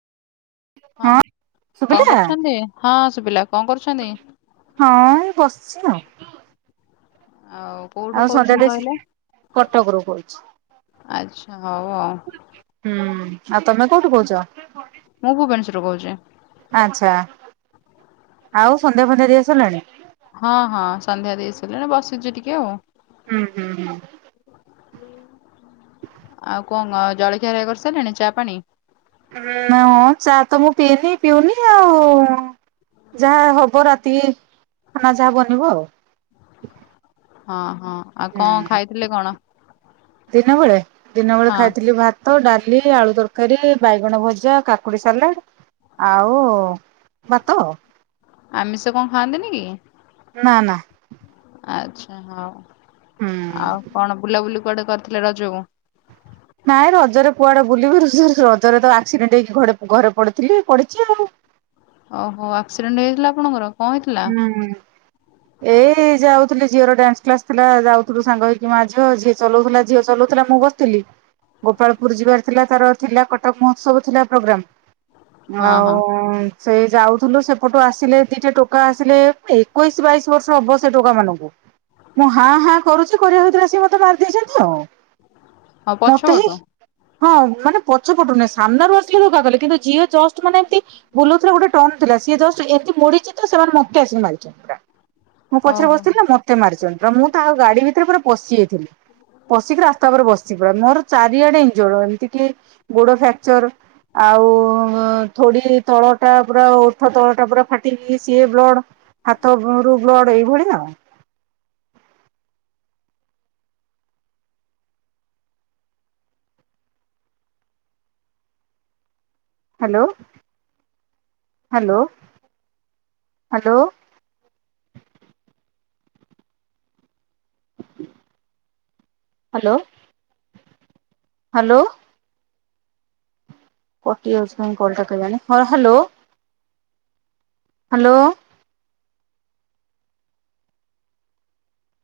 ହଁ [unintelligible] କଁ ଶୁଭିଲା କରୁଛନ୍ତି ହଁ ଶୁବିଲା କଁ କରୁଛନ୍ତି। ହଁ ଏଇ ବସିଛି ଆଉ। ଆଉ କୋଉଠୁ ଆଉ ସନ୍ଧ୍ୟା କୋହୁଛନ୍ତି ଦେଇ କହିଲେ କଟକରୁ କହୁଛି। ଆଚ୍ଛା ହଉ ଆଉ। ହୁଁ ଆଉ ତମେ କୋଉଠୁ କୋହୁଚ। ମୁଁ ଭୁବନେଶ୍ୱରରୁ କୋହୁଚି। ଆଚ୍ଛା ଆଉ ସନ୍ଧ୍ୟା ଫନ୍ଧ୍ୟା ଦିଆସାରିଲାଣି। ହଁ ହଁ ସନ୍ଧ୍ୟା ଦେଇସାରିଲାଣି ବସିଛି ଟିକେ ଆଉ। ହୁଁ ହୁଁ ହୁଁ। ଆଉ କଁ [unintelligible] ଜଳଖିଆ ହେରିକା କରିସାରିଲେଣି ଚା ପାଣି। [unintelligible] ଚା ତ ମୁଁ ପିଏନି ପାଉନି ଆ ଯାହା ହବ ରାତିକି। ଖାନା ଯାହା ବନିବ ଆଉ। ହଁ ହଁ। ଆଉ ହୁଁ କଣ ଖାଇଥିଲେ କଣ? ଦିନବେେଳେ ଦିନ ବେଳେ ହଁ ଖାଇଥିଲି ଭା ତ ଡାଲି ଆଳୁ ତରକାରୀ ବାଇଗଣ ଭଜା କା କୁଡ଼ି ସାଲାଡ୍ ଆଉ ଭାତ। ଆମିଷ କଣ ଖାଆନ୍ତିନି କି? ନା ନା। ଆଚ୍ଛା ହଉ। ହୁଁ। ଆଉ କଣ ବୁଲାବୁଲି କୁଆଡେ କରିଥିଲେ ରଜକୁ? ନାଇଁ ରଜରେ କୁଆଡେ ବୁଲିବୁ। ର ରଜରେ ତ ଆକ୍ସିଡେଣ୍ଟ ହେଇକି ଘରେ ଘରେ ପଡିଥିଲି ପଡିଛି ଆଉ। ଓହୋ ଆକ୍ସିଡେଣ୍ଟ ହେଇଥିଲା ଆପଣଙ୍କର? କଣ ହେଇଥିଲା? ହୁଁ। ଏଇ ଯାଉଥିଲି ଝିଅର ଡ୍ୟାନ୍ସ କ୍ଲାସ ଥିଲା ଯାଉଥିଲୁ ସାଙ୍ଗ ହେଇକି ମାଆ ଝିଅ ଝିଅ ଚଲଉଥିଲା ଝିଅ ଚଲଉଥିଲା ମୁଁ ବସିି ଥିଲି। ଗୋପାଳପୁର ଯିବାର ଥିଲା ତାର ଥିଲା କଟକ ମହୋତ୍ସବ ଥିଲା ପ୍ରୋଗ୍ରାମ। ହଁ ଆଉ ହଁ ସେଇ ଯାଉଥିଲୁ ସେପଟୁ ଆସିଲେ ଦିଟା ଟୋ କା ଆସିଲେ ଏକୋଇଶି ବାଇଶି ବର୍ଷ ହବ ସେ ଟୋକା ମାନଙ୍କୁ। ମୁଁ ହାଁ ହାଁ କରୁଛି କରିବା ଭିତରେ ଆସିକ ମତେ ମାରିଦେଇଛନ୍ତି ଆଉ। ହଁ ପଛ ମତେ ହିଁ ପଟୁ ହଁ ମାନେ ପଛପଟୁ ନାହି ସାମ୍ନାରୁ ଆସିଲେ ଧକ୍କା କଲେ କିନ୍ତୁ ଝିଅ ଜଷ୍ଟ ମାନେ ଏମିତି ବୁଲଉଥିଲା ଗୋଟେ ଟନ୍ ଥିଲା ସିଏ ତ ଏମିତି ମୋଡିଛି ତ ସେମାନେ ମତେ ଆସିକି ମାରିଛନ୍ତି। ମୁଁ ପଛରେ ଓହୋ ବସିଥିଲ ନା ମତେ ମାରିଛନ୍ତି ମୁଁ ତା ଗାଡି ଭିତରେ ପୁରା ପଶିଯାଇଥିଲି। ପଶିକି ରାସ୍ତା ଉପରେ ବସିଛି ପୁରା। ମୋର ଚାରିଆଡେ ଇଞ୍ଜଡ ଏମିତି କି ଗୋଡ ଫ୍ରାକଚର। ଆଉ ଥୋଡି ତଳଟା ପୁରା ଓଠ ତଳଟା ପୁରା ଫାଟି ଇଏ ସିଏ ବ୍ଲଡ ହାତରୁ ବ୍ଲଡ଼ ଏଇଭଳି ଆଉ। Hello hello hello. Hello hello. କଟିଯାଉଛି କାଇଁ କଲଟା କେଜାଣି ହଁ ହାଲୋ। ହାଲୋ।